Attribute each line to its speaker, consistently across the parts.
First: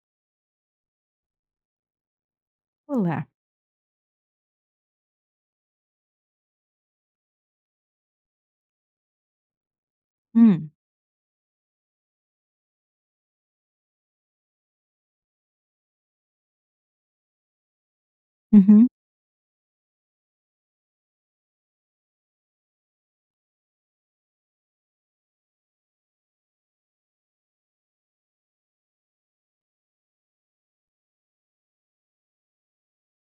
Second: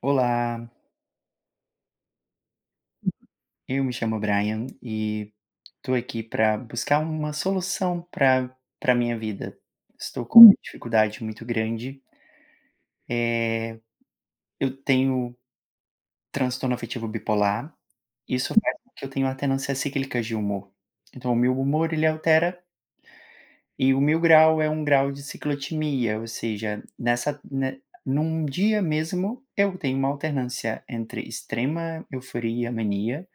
Speaker 1: Olá,
Speaker 2: Olá.
Speaker 1: eu me chamo Brian e estou aqui para buscar uma solução para minha vida. Estou com uma
Speaker 2: Hum.
Speaker 1: dificuldade muito grande. Eh, eu tenho transtorno afetivo bipolar. Isso faz
Speaker 2: Uhum,
Speaker 1: com que eu tenha alternâncias cíclicas de humor. Então, o meu humor ele altera, e o meu grau é um grau de ciclotimia, ou seja, nessa, né, num dia mesmo eu tenho uma alternância entre extrema euforia, mania.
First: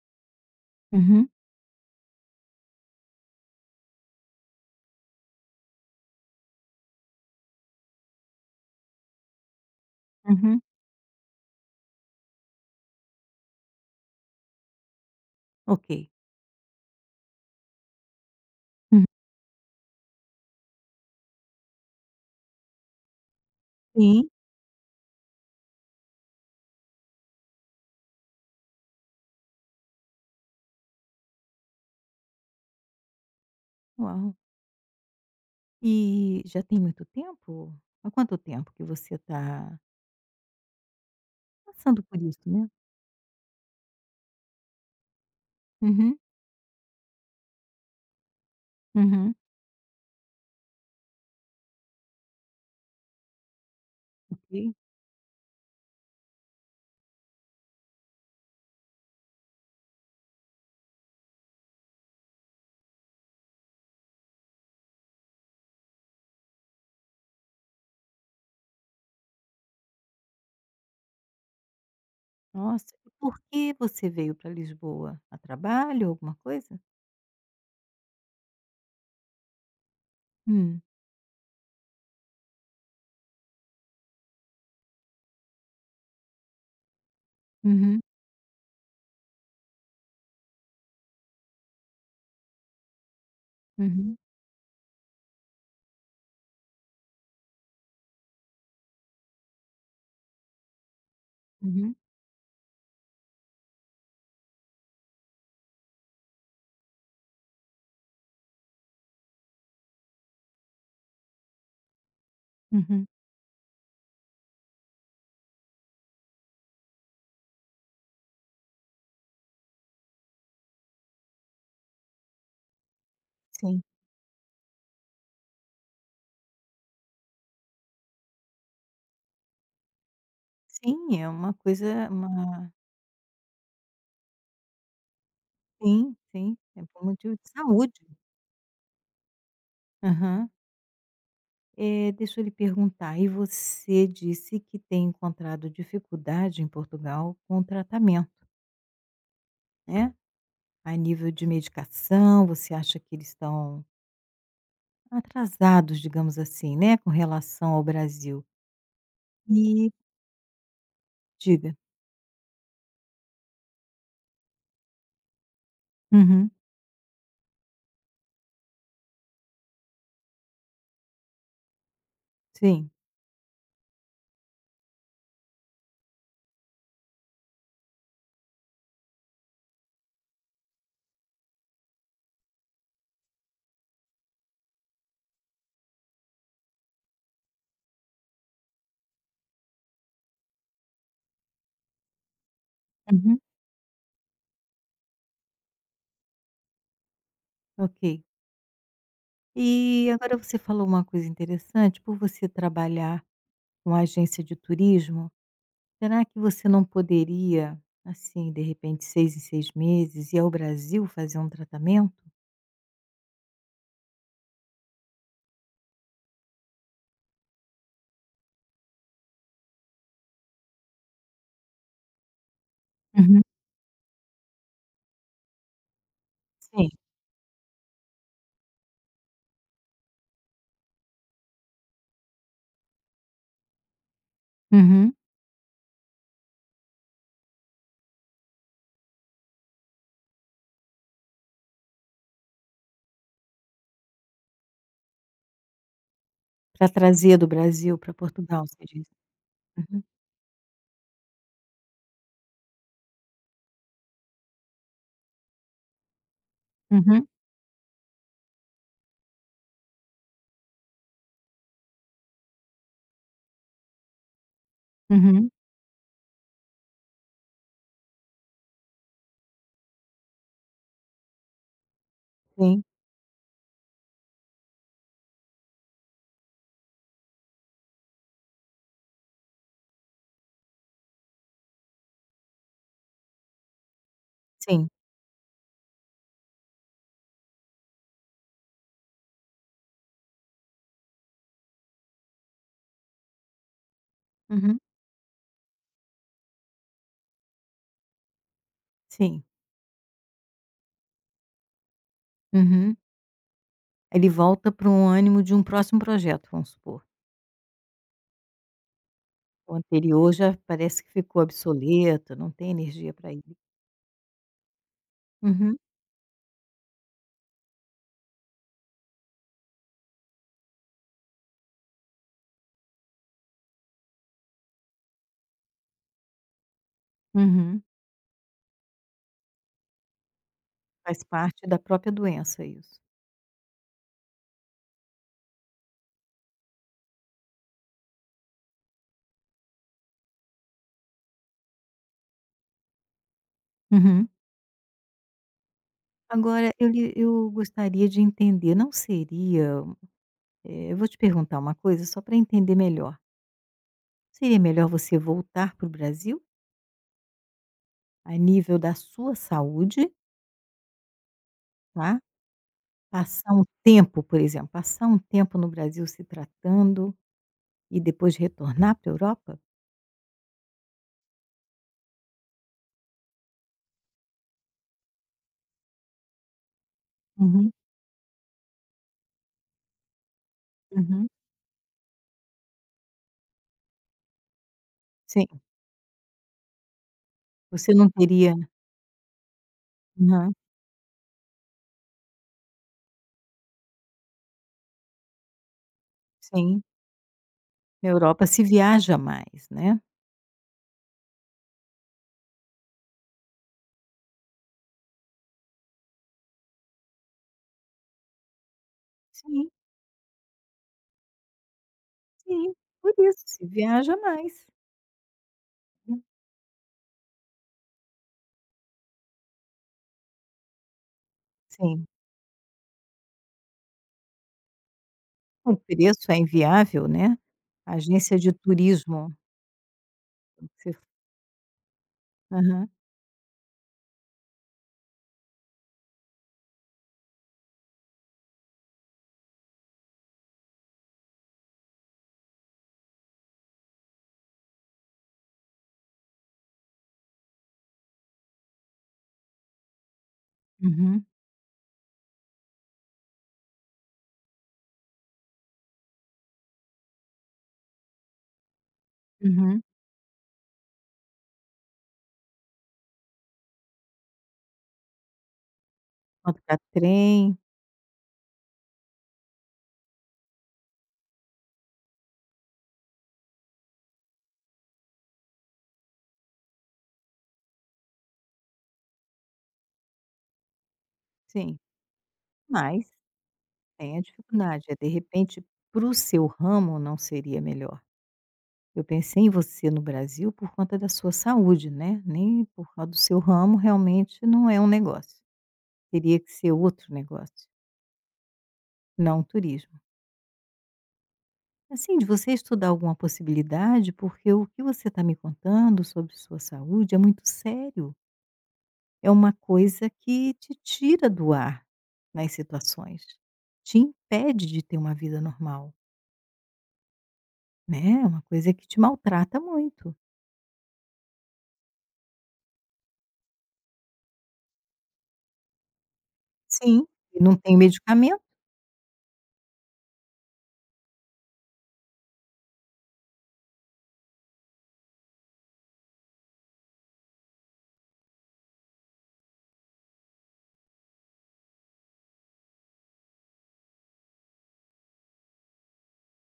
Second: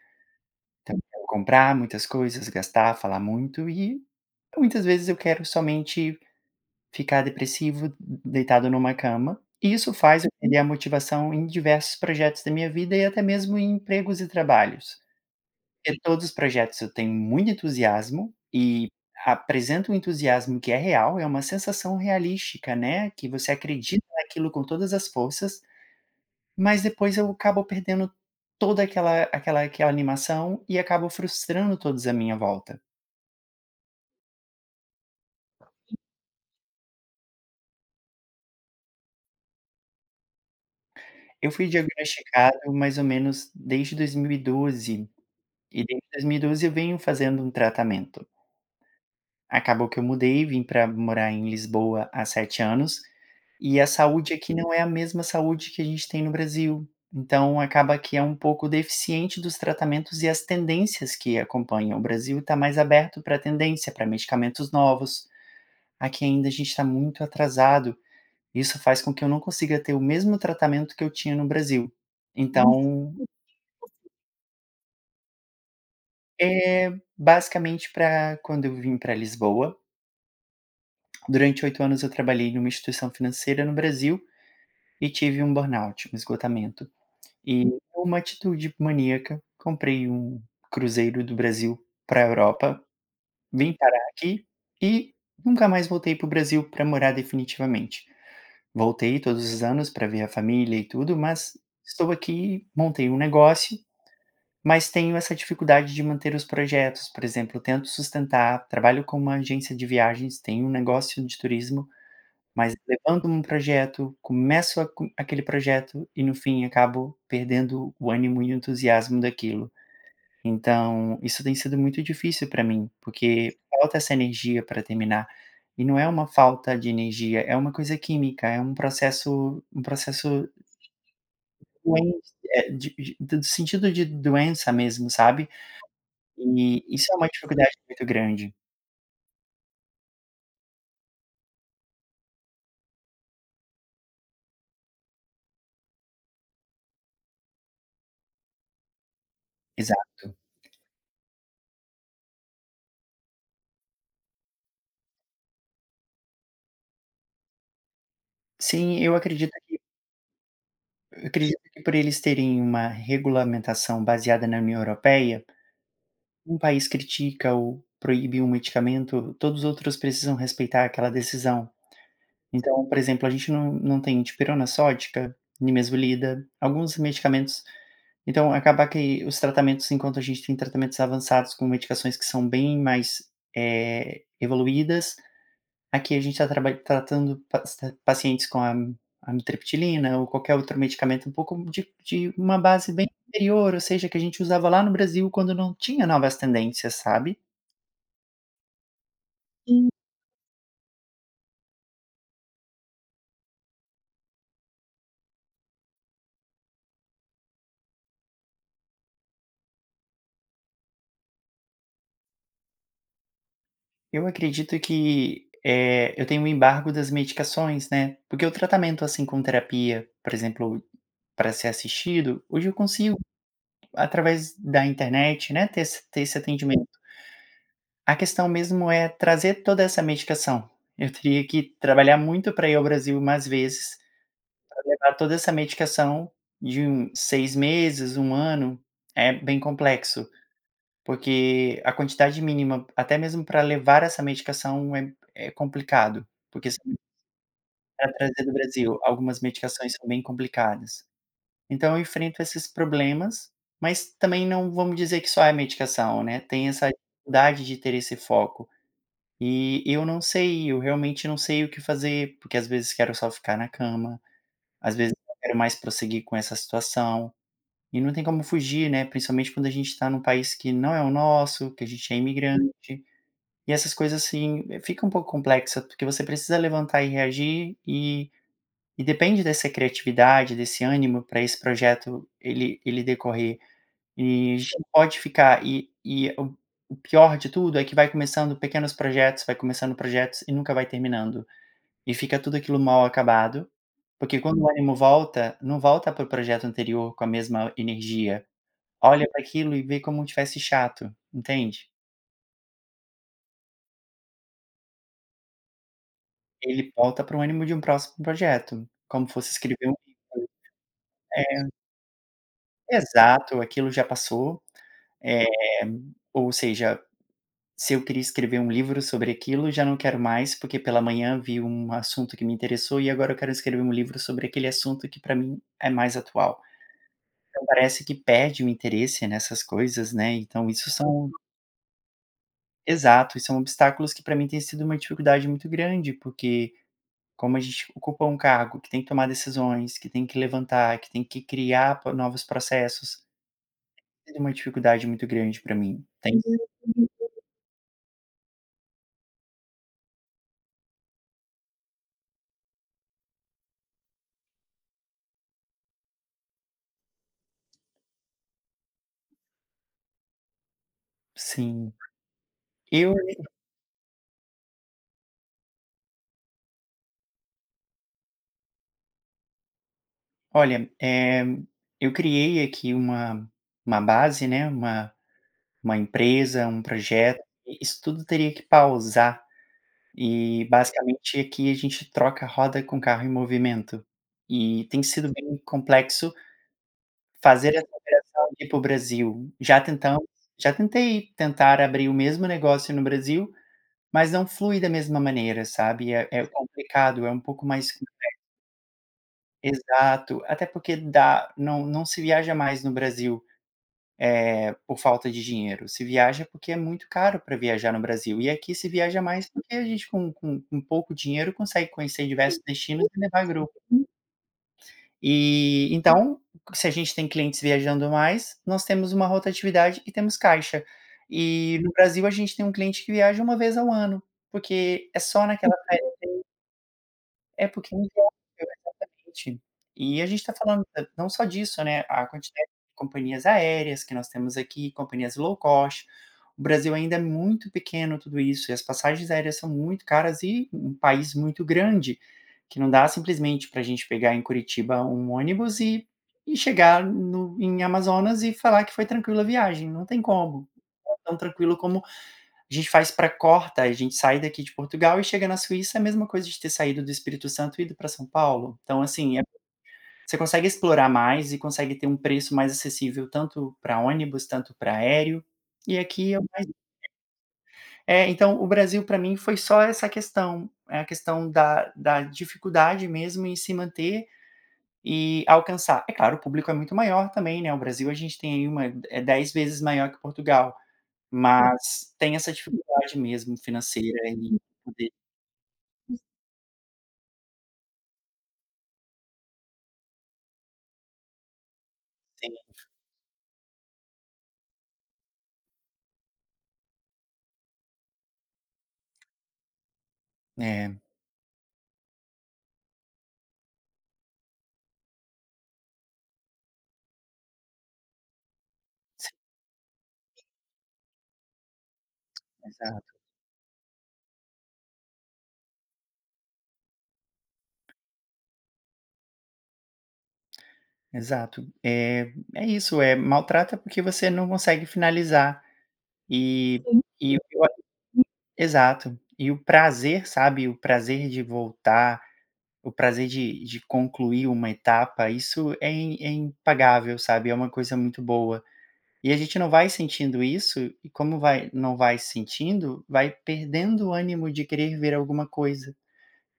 Speaker 1: Então, eu quero
Speaker 2: uhum,
Speaker 1: comprar muitas coisas, gastar, falar muito, e muitas vezes eu quero somente ficar depressivo, deitado numa cama. E isso faz eu perder
Speaker 2: uhum.
Speaker 1: a motivação em diversos projetos da minha vida e até mesmo em empregos e trabalhos.
Speaker 2: Ok.
Speaker 1: Em todos os projetos eu tenho muito entusiasmo, e
Speaker 2: Hum.
Speaker 1: apresento um entusiasmo que é real, é uma sensação realística, né, que você acredita
Speaker 2: Sim.
Speaker 1: naquilo com todas as forças, mas depois eu acabo perdendo toda aquela animação e acabo frustrando todos à minha volta.
Speaker 2: Uau. E já tem muito tempo? Há quanto tempo que você está
Speaker 1: Eu fui
Speaker 2: passando por isso,
Speaker 1: diagnosticado
Speaker 2: né?
Speaker 1: mais ou menos desde 2012, e desde
Speaker 2: Uhum,
Speaker 1: 2012 eu venho fazendo um tratamento.
Speaker 2: uhum.
Speaker 1: Acabou que eu mudei, vim para morar em Lisboa há 7 anos, e a saúde aqui não
Speaker 2: Ok.
Speaker 1: é a mesma saúde que a gente tem no Brasil, então acaba que é um pouco deficiente dos tratamentos e as tendências que acompanham. O Brasil está mais aberto para tendência, para medicamentos novos, aqui ainda a gente está muito atrasado, isso faz com que eu não consiga ter o mesmo tratamento que eu tinha no Brasil.
Speaker 2: Nossa, e
Speaker 1: Então,
Speaker 2: por que você veio para Lisboa? A trabalho, alguma coisa?
Speaker 1: É basicamente, para quando eu vim para Lisboa,
Speaker 2: Hum.
Speaker 1: durante 8 anos eu trabalhei numa instituição financeira no Brasil e tive um burnout, um esgotamento. E
Speaker 2: Uhum,
Speaker 1: por uma atitude maníaca, comprei um cruzeiro do Brasil para a Europa, vim parar
Speaker 2: uhum,
Speaker 1: aqui e nunca mais voltei para o Brasil para morar definitivamente. Voltei todos os anos para ver a família e tudo, mas
Speaker 2: uhum,
Speaker 1: estou aqui, montei um negócio. Mas tenho essa dificuldade de manter os projetos. Por exemplo, eu tento sustentar, trabalho com uma agência de viagens, tenho um negócio de turismo, mas
Speaker 2: uhum.
Speaker 1: levando um projeto, começo a co aquele projeto e no fim acabo perdendo o ânimo e o entusiasmo daquilo. Então, isso tem sido muito difícil para mim, porque
Speaker 2: Sim.
Speaker 1: falta essa energia para terminar. E não é uma falta de energia, é uma coisa química, é um processo
Speaker 2: Sim, é uma coisa
Speaker 1: doente,
Speaker 2: uma
Speaker 1: de do sentido de doença mesmo, sabe?
Speaker 2: sim, sim,
Speaker 1: E
Speaker 2: é por
Speaker 1: isso é uma
Speaker 2: motivo de
Speaker 1: dificuldade
Speaker 2: saúde.
Speaker 1: muito grande.
Speaker 2: Aham. Deixa eu lhe perguntar, e você disse que tem encontrado dificuldade em Portugal com o tratamento, né?
Speaker 1: Exato.
Speaker 2: A nível de medicação, você acha que eles estão atrasados, digamos assim, né, com relação ao Brasil.
Speaker 1: Sim, eu acredito que
Speaker 2: E Diga.
Speaker 1: por eles terem uma regulamentação baseada na União Europeia,
Speaker 2: Uhum,
Speaker 1: um país critica ou proíbe um medicamento, todos os outros precisam respeitar aquela decisão. Então,
Speaker 2: sim.
Speaker 1: por exemplo, a gente não tem dipirona sódica, nimesulida, alguns medicamentos, então acabar que os tratamentos, enquanto a gente tem tratamentos avançados com medicações que são bem mais, evoluídas, aqui a gente está tratando pas pacientes com a amitriptilina ou qualquer outro medicamento um pouco de uma base bem
Speaker 2: Uhum,
Speaker 1: anterior, ou seja, que a gente usava lá no Brasil quando não tinha novas tendências, sabe.
Speaker 2: ok. E agora você falou uma coisa interessante, por você trabalhar com agência de turismo, será que você não poderia, assim, de repente, 6 em 6 meses, ir ao Brasil fazer um tratamento?
Speaker 1: Eu acredito que, eu tenho um embargo das medicações, né, porque o tratamento, assim, com terapia, por exemplo, para ser assistido, hoje eu consigo,
Speaker 2: Uhum,
Speaker 1: através da internet, né, ter esse
Speaker 2: sim.
Speaker 1: atendimento. A questão mesmo é trazer toda essa medicação. Eu teria que trabalhar muito para ir ao Brasil mais vezes,
Speaker 2: Uhum.
Speaker 1: levar toda essa medicação de um 6 meses, um ano, é bem complexo, porque a quantidade mínima, até mesmo para levar essa medicação é complicado, porque se
Speaker 2: Pra trazer do Brasil para
Speaker 1: trazer do
Speaker 2: Portugal, você
Speaker 1: Brasil,
Speaker 2: diz.
Speaker 1: algumas medicações
Speaker 2: Uhum,
Speaker 1: são bem complicadas. Então eu enfrento esses problemas, mas também não vamos dizer que só é medicação, né, tem essa
Speaker 2: uhum,
Speaker 1: dificuldade de ter esse foco. E eu não sei, eu realmente não sei o que fazer, porque às vezes quero só ficar na cama, às vezes não
Speaker 2: uhum.
Speaker 1: quero mais prosseguir com essa situação. E não tem como fugir, né, principalmente quando a gente está num país que não é o nosso, que a gente é
Speaker 2: Sim,
Speaker 1: imigrante, e essas coisas, assim, fica um pouco complexa, porque você precisa levantar e reagir, e depende dessa criatividade, desse ânimo para esse projeto ele decorrer. E a gente não
Speaker 2: sim.
Speaker 1: pode ficar, e o pior de tudo é que vai começando pequenos projetos, vai começando projetos e nunca vai terminando. E fica tudo aquilo mal acabado, porque quando o
Speaker 2: Uhum,
Speaker 1: ânimo volta, não volta para o projeto anterior com a mesma energia. Olha para
Speaker 2: sim.
Speaker 1: aquilo e vê como tivesse chato, entende?
Speaker 2: Uhum. Ele volta para um ânimo de um próximo projeto, vamos
Speaker 1: Ele
Speaker 2: supor.
Speaker 1: volta para o ânimo de um próximo projeto, como fosse
Speaker 2: O
Speaker 1: escrever um...
Speaker 2: anterior já parece que ficou obsoleto, não tem
Speaker 1: É,
Speaker 2: energia para ele.
Speaker 1: exato, aquilo já passou, eh,
Speaker 2: Uhum,
Speaker 1: ou seja, se eu queria escrever um livro sobre aquilo, já não quero mais, porque pela manhã vi um assunto que me interessou e agora eu quero escrever um livro sobre aquele assunto que para mim é mais atual. Então
Speaker 2: uhum.
Speaker 1: parece que perde o interesse nessas coisas, né, então isso
Speaker 2: Faz
Speaker 1: são...
Speaker 2: parte da própria doença isso.
Speaker 1: Exato, isso são obstáculos que para mim têm sido uma dificuldade muito grande, porque como a gente ocupa um cargo que tem que tomar decisões, que tem que levantar, que tem que criar po novos processos,
Speaker 2: Uhum.
Speaker 1: é uma dificuldade muito grande para mim. Tem... Uhum.
Speaker 2: Agora eu gostaria de entender, não seria, eu vou te perguntar uma coisa só para entender melhor. Seria melhor você voltar para o Brasil? A nível da sua saúde,
Speaker 1: Sim.
Speaker 2: tá,
Speaker 1: Eu
Speaker 2: passar um tempo, por exemplo, passar um tempo no Brasil se tratando e depois retornar para a Europa?
Speaker 1: Olha, eu criei aqui uma base, né, uma empresa, um projeto,
Speaker 2: Uhum,
Speaker 1: e isso tudo teria que pausar, e
Speaker 2: uhum.
Speaker 1: basicamente aqui a gente troca roda com carro em movimento. E tem sido
Speaker 2: Sim,
Speaker 1: bem complexo fazer essa
Speaker 2: você não
Speaker 1: operação
Speaker 2: teria
Speaker 1: de ir para o Brasil.
Speaker 2: aham,
Speaker 1: Já tentei tentar abrir o mesmo negócio no Brasil, mas não flui da mesma maneira, sabe. É
Speaker 2: sim,
Speaker 1: complicado, é um pouco mais...
Speaker 2: na Europa se viaja mais, né.
Speaker 1: Exato, até porque dá, não se viaja mais no Brasil, por falta de dinheiro, se viaja porque é muito caro para viajar no Brasil, e aqui se viaja mais
Speaker 2: Sim,
Speaker 1: porque a gente com pouco dinheiro consegue conhecer diversos
Speaker 2: sim,
Speaker 1: destinos
Speaker 2: por
Speaker 1: e
Speaker 2: isso,
Speaker 1: levar
Speaker 2: se
Speaker 1: grupo.
Speaker 2: viaja mais.
Speaker 1: E
Speaker 2: Hum.
Speaker 1: então, se a gente tem clientes viajando mais, nós temos uma rotatividade e temos caixa. E no
Speaker 2: Sim,
Speaker 1: Brasil a gente tem um cliente que viaja uma vez ao ano, porque é só naquela...
Speaker 2: o preço é inviável, né.
Speaker 1: É
Speaker 2: A
Speaker 1: porque é inviável,
Speaker 2: agência de turismo,
Speaker 1: exatamente. E a gente está falando
Speaker 2: você
Speaker 1: não só disso, né, a quantidade
Speaker 2: aham,
Speaker 1: de companhias aéreas que nós temos aqui, companhias low cost. O Brasil ainda é muito pequeno tudo isso, e as passagens aéreas são muito caras e um país muito grande, que não dá simplesmente para a gente pegar em Curitiba um ônibus e chegar no em Amazonas e falar que foi tranquila a viagem, não tem como. Não é
Speaker 2: uhum,
Speaker 1: tão tranquilo como a gente faz para Corta, a gente sai daqui de Portugal e chega na Suíça, é a mesma coisa de ter saído do Espírito Santo e ido para São Paulo. Então, assim, é,
Speaker 2: uhum,
Speaker 1: você consegue explorar mais e consegue ter um preço mais acessível tanto para ônibus, tanto para aéreo, e aqui é o mais...
Speaker 2: contratrem,
Speaker 1: É, então o Brasil para mim foi só essa questão, é a questão da dificuldade mesmo em se manter e alcançar. É claro, o público é muito maior também, né, o Brasil a gente tem aí uma... É 10 vezes maior que Portugal,
Speaker 2: sim,
Speaker 1: mas tem essa
Speaker 2: mas
Speaker 1: dificuldade mesmo
Speaker 2: tem
Speaker 1: financeira
Speaker 2: a
Speaker 1: e...
Speaker 2: dificuldade, é de repente, para o seu ramo não seria melhor. Eu pensei em você no Brasil por conta da sua saúde, né,
Speaker 1: Sim,
Speaker 2: nem por causa do seu ramo, realmente não é um negócio. Teria que ser outro negócio, não turismo.
Speaker 1: é,
Speaker 2: Assim, de você estudar alguma possibilidade, porque o que você está me contando sobre sua saúde é muito sério, é uma coisa que te tira do ar nas
Speaker 1: exato,
Speaker 2: situações, te impede de ter uma vida normal, né, é uma coisa que te maltrata muito.
Speaker 1: exato. É, é isso. É, maltrata porque você não consegue finalizar e... Sim.
Speaker 2: Sim,
Speaker 1: E
Speaker 2: e não
Speaker 1: eu,
Speaker 2: tem medicamento.
Speaker 1: exato. E o prazer, sabe, o prazer de voltar, o prazer de concluir uma etapa, isso é im... é impagável, sabe, é uma coisa muito boa. E a gente não vai sentindo isso, e como vai, não vai sentindo, vai perdendo o ânimo de querer ver alguma coisa.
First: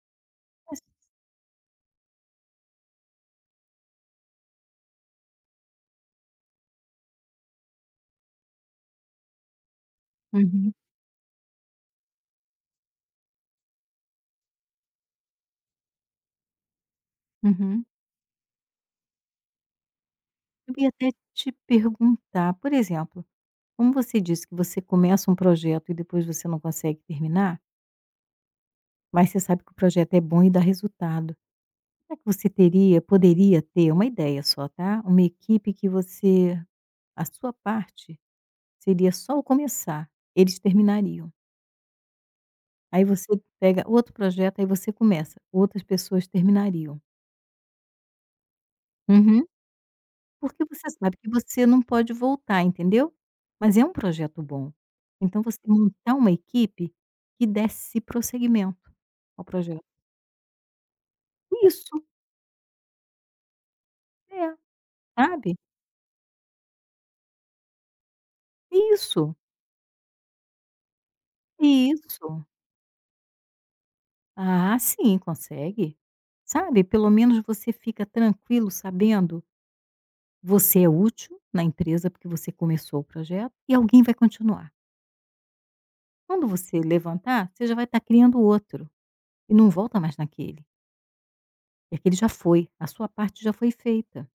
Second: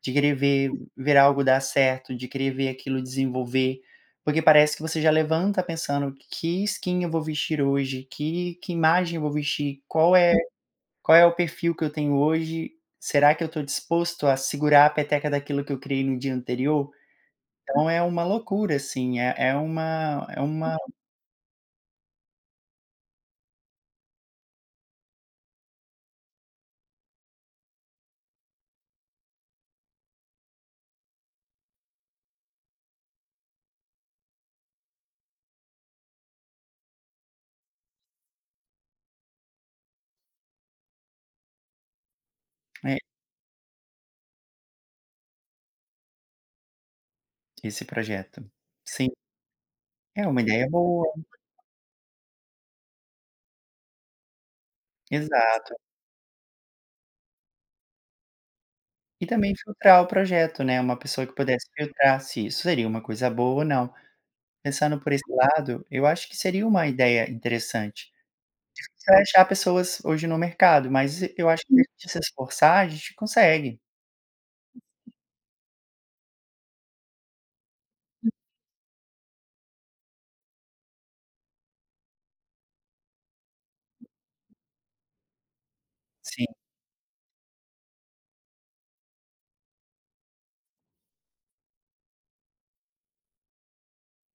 Speaker 1: De querer ver... Ver algo dar certo, de querer ver aquilo desenvolver, porque parece que você já levanta pensando: "Que skin eu vou vestir hoje? Que imagem eu vou vestir?
Speaker 2: Uhum,
Speaker 1: Qual é o perfil que eu tenho hoje? Será que eu estou disposto a segurar a peteca daquilo que eu criei no dia anterior?"
Speaker 2: uhum.
Speaker 1: Então é uma loucura, assim, é é uma é
Speaker 2: Eu
Speaker 1: uma
Speaker 2: ia até te perguntar, por exemplo, como você disse que você começa um projeto e depois você não consegue terminar, mas você sabe que o projeto é bom e dá resultado. Será que você teria poderia ter, uma ideia só, tá, uma equipe que você a sua parte seria só o começar, eles terminariam.
Speaker 1: é,
Speaker 2: Aí você pega outro projeto, aí você começa, outras pessoas terminariam.
Speaker 1: esse projeto. Sim,
Speaker 2: Uhum.
Speaker 1: é uma
Speaker 2: Porque
Speaker 1: ideia
Speaker 2: você
Speaker 1: boa.
Speaker 2: sabe que você não pode voltar, entendeu? Mas é um projeto bom. Então você
Speaker 1: Exato.
Speaker 2: montar uma equipe que desse prosseguimento
Speaker 1: E
Speaker 2: ao
Speaker 1: também
Speaker 2: projeto.
Speaker 1: filtrar o projeto, né, uma pessoa que pudesse
Speaker 2: Isso,
Speaker 1: filtrar se isso seria uma coisa boa ou não.
Speaker 2: é,
Speaker 1: Pensando por esse
Speaker 2: sabe?
Speaker 1: lado, eu acho que seria uma ideia interessante. Você vai
Speaker 2: Isso,
Speaker 1: achar pessoas hoje no mercado, mas eu acho que se a gente se
Speaker 2: isso.
Speaker 1: esforçar, a gente consegue.
Speaker 2: Ah, sim, consegue. Sabe? Pelo menos você fica tranquilo sabendo, você é útil na empresa porque você começou o projeto e alguém vai continuar.
Speaker 1: Sim,
Speaker 2: Quando você levantar, você já vai estar criando outro e não volta mais naquele. E aquele já foi, a sua parte já foi feita.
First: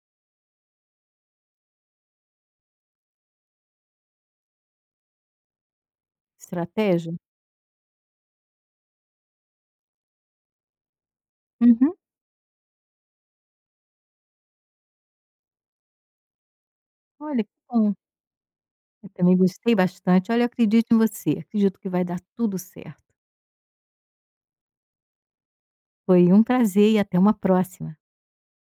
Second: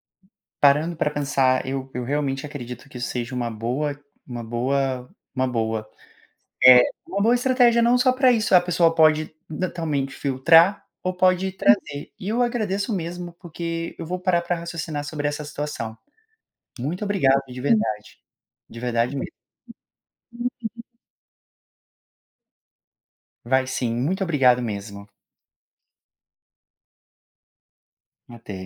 Speaker 1: parando para pensar, eu realmente acredito que isso seja uma boa uma boa uma boa é,
Speaker 2: Estratégia?
Speaker 1: uma boa estratégia, não só para isso, a pessoa pode totalmente filtrar ou pode
Speaker 2: Uhum.
Speaker 1: trazer. E eu agradeço mesmo, porque eu vou parar para raciocinar sobre essa situação. Muito obrigado
Speaker 2: Olha, que bom.
Speaker 1: de
Speaker 2: Eu
Speaker 1: verdade mesmo.
Speaker 2: também gostei bastante. Olha, eu acredito em você. Acredito que vai dar tudo certo.
Speaker 1: Vai sim, muito obrigado mesmo.
Speaker 2: Foi um prazer e até uma próxima.
Speaker 1: Até.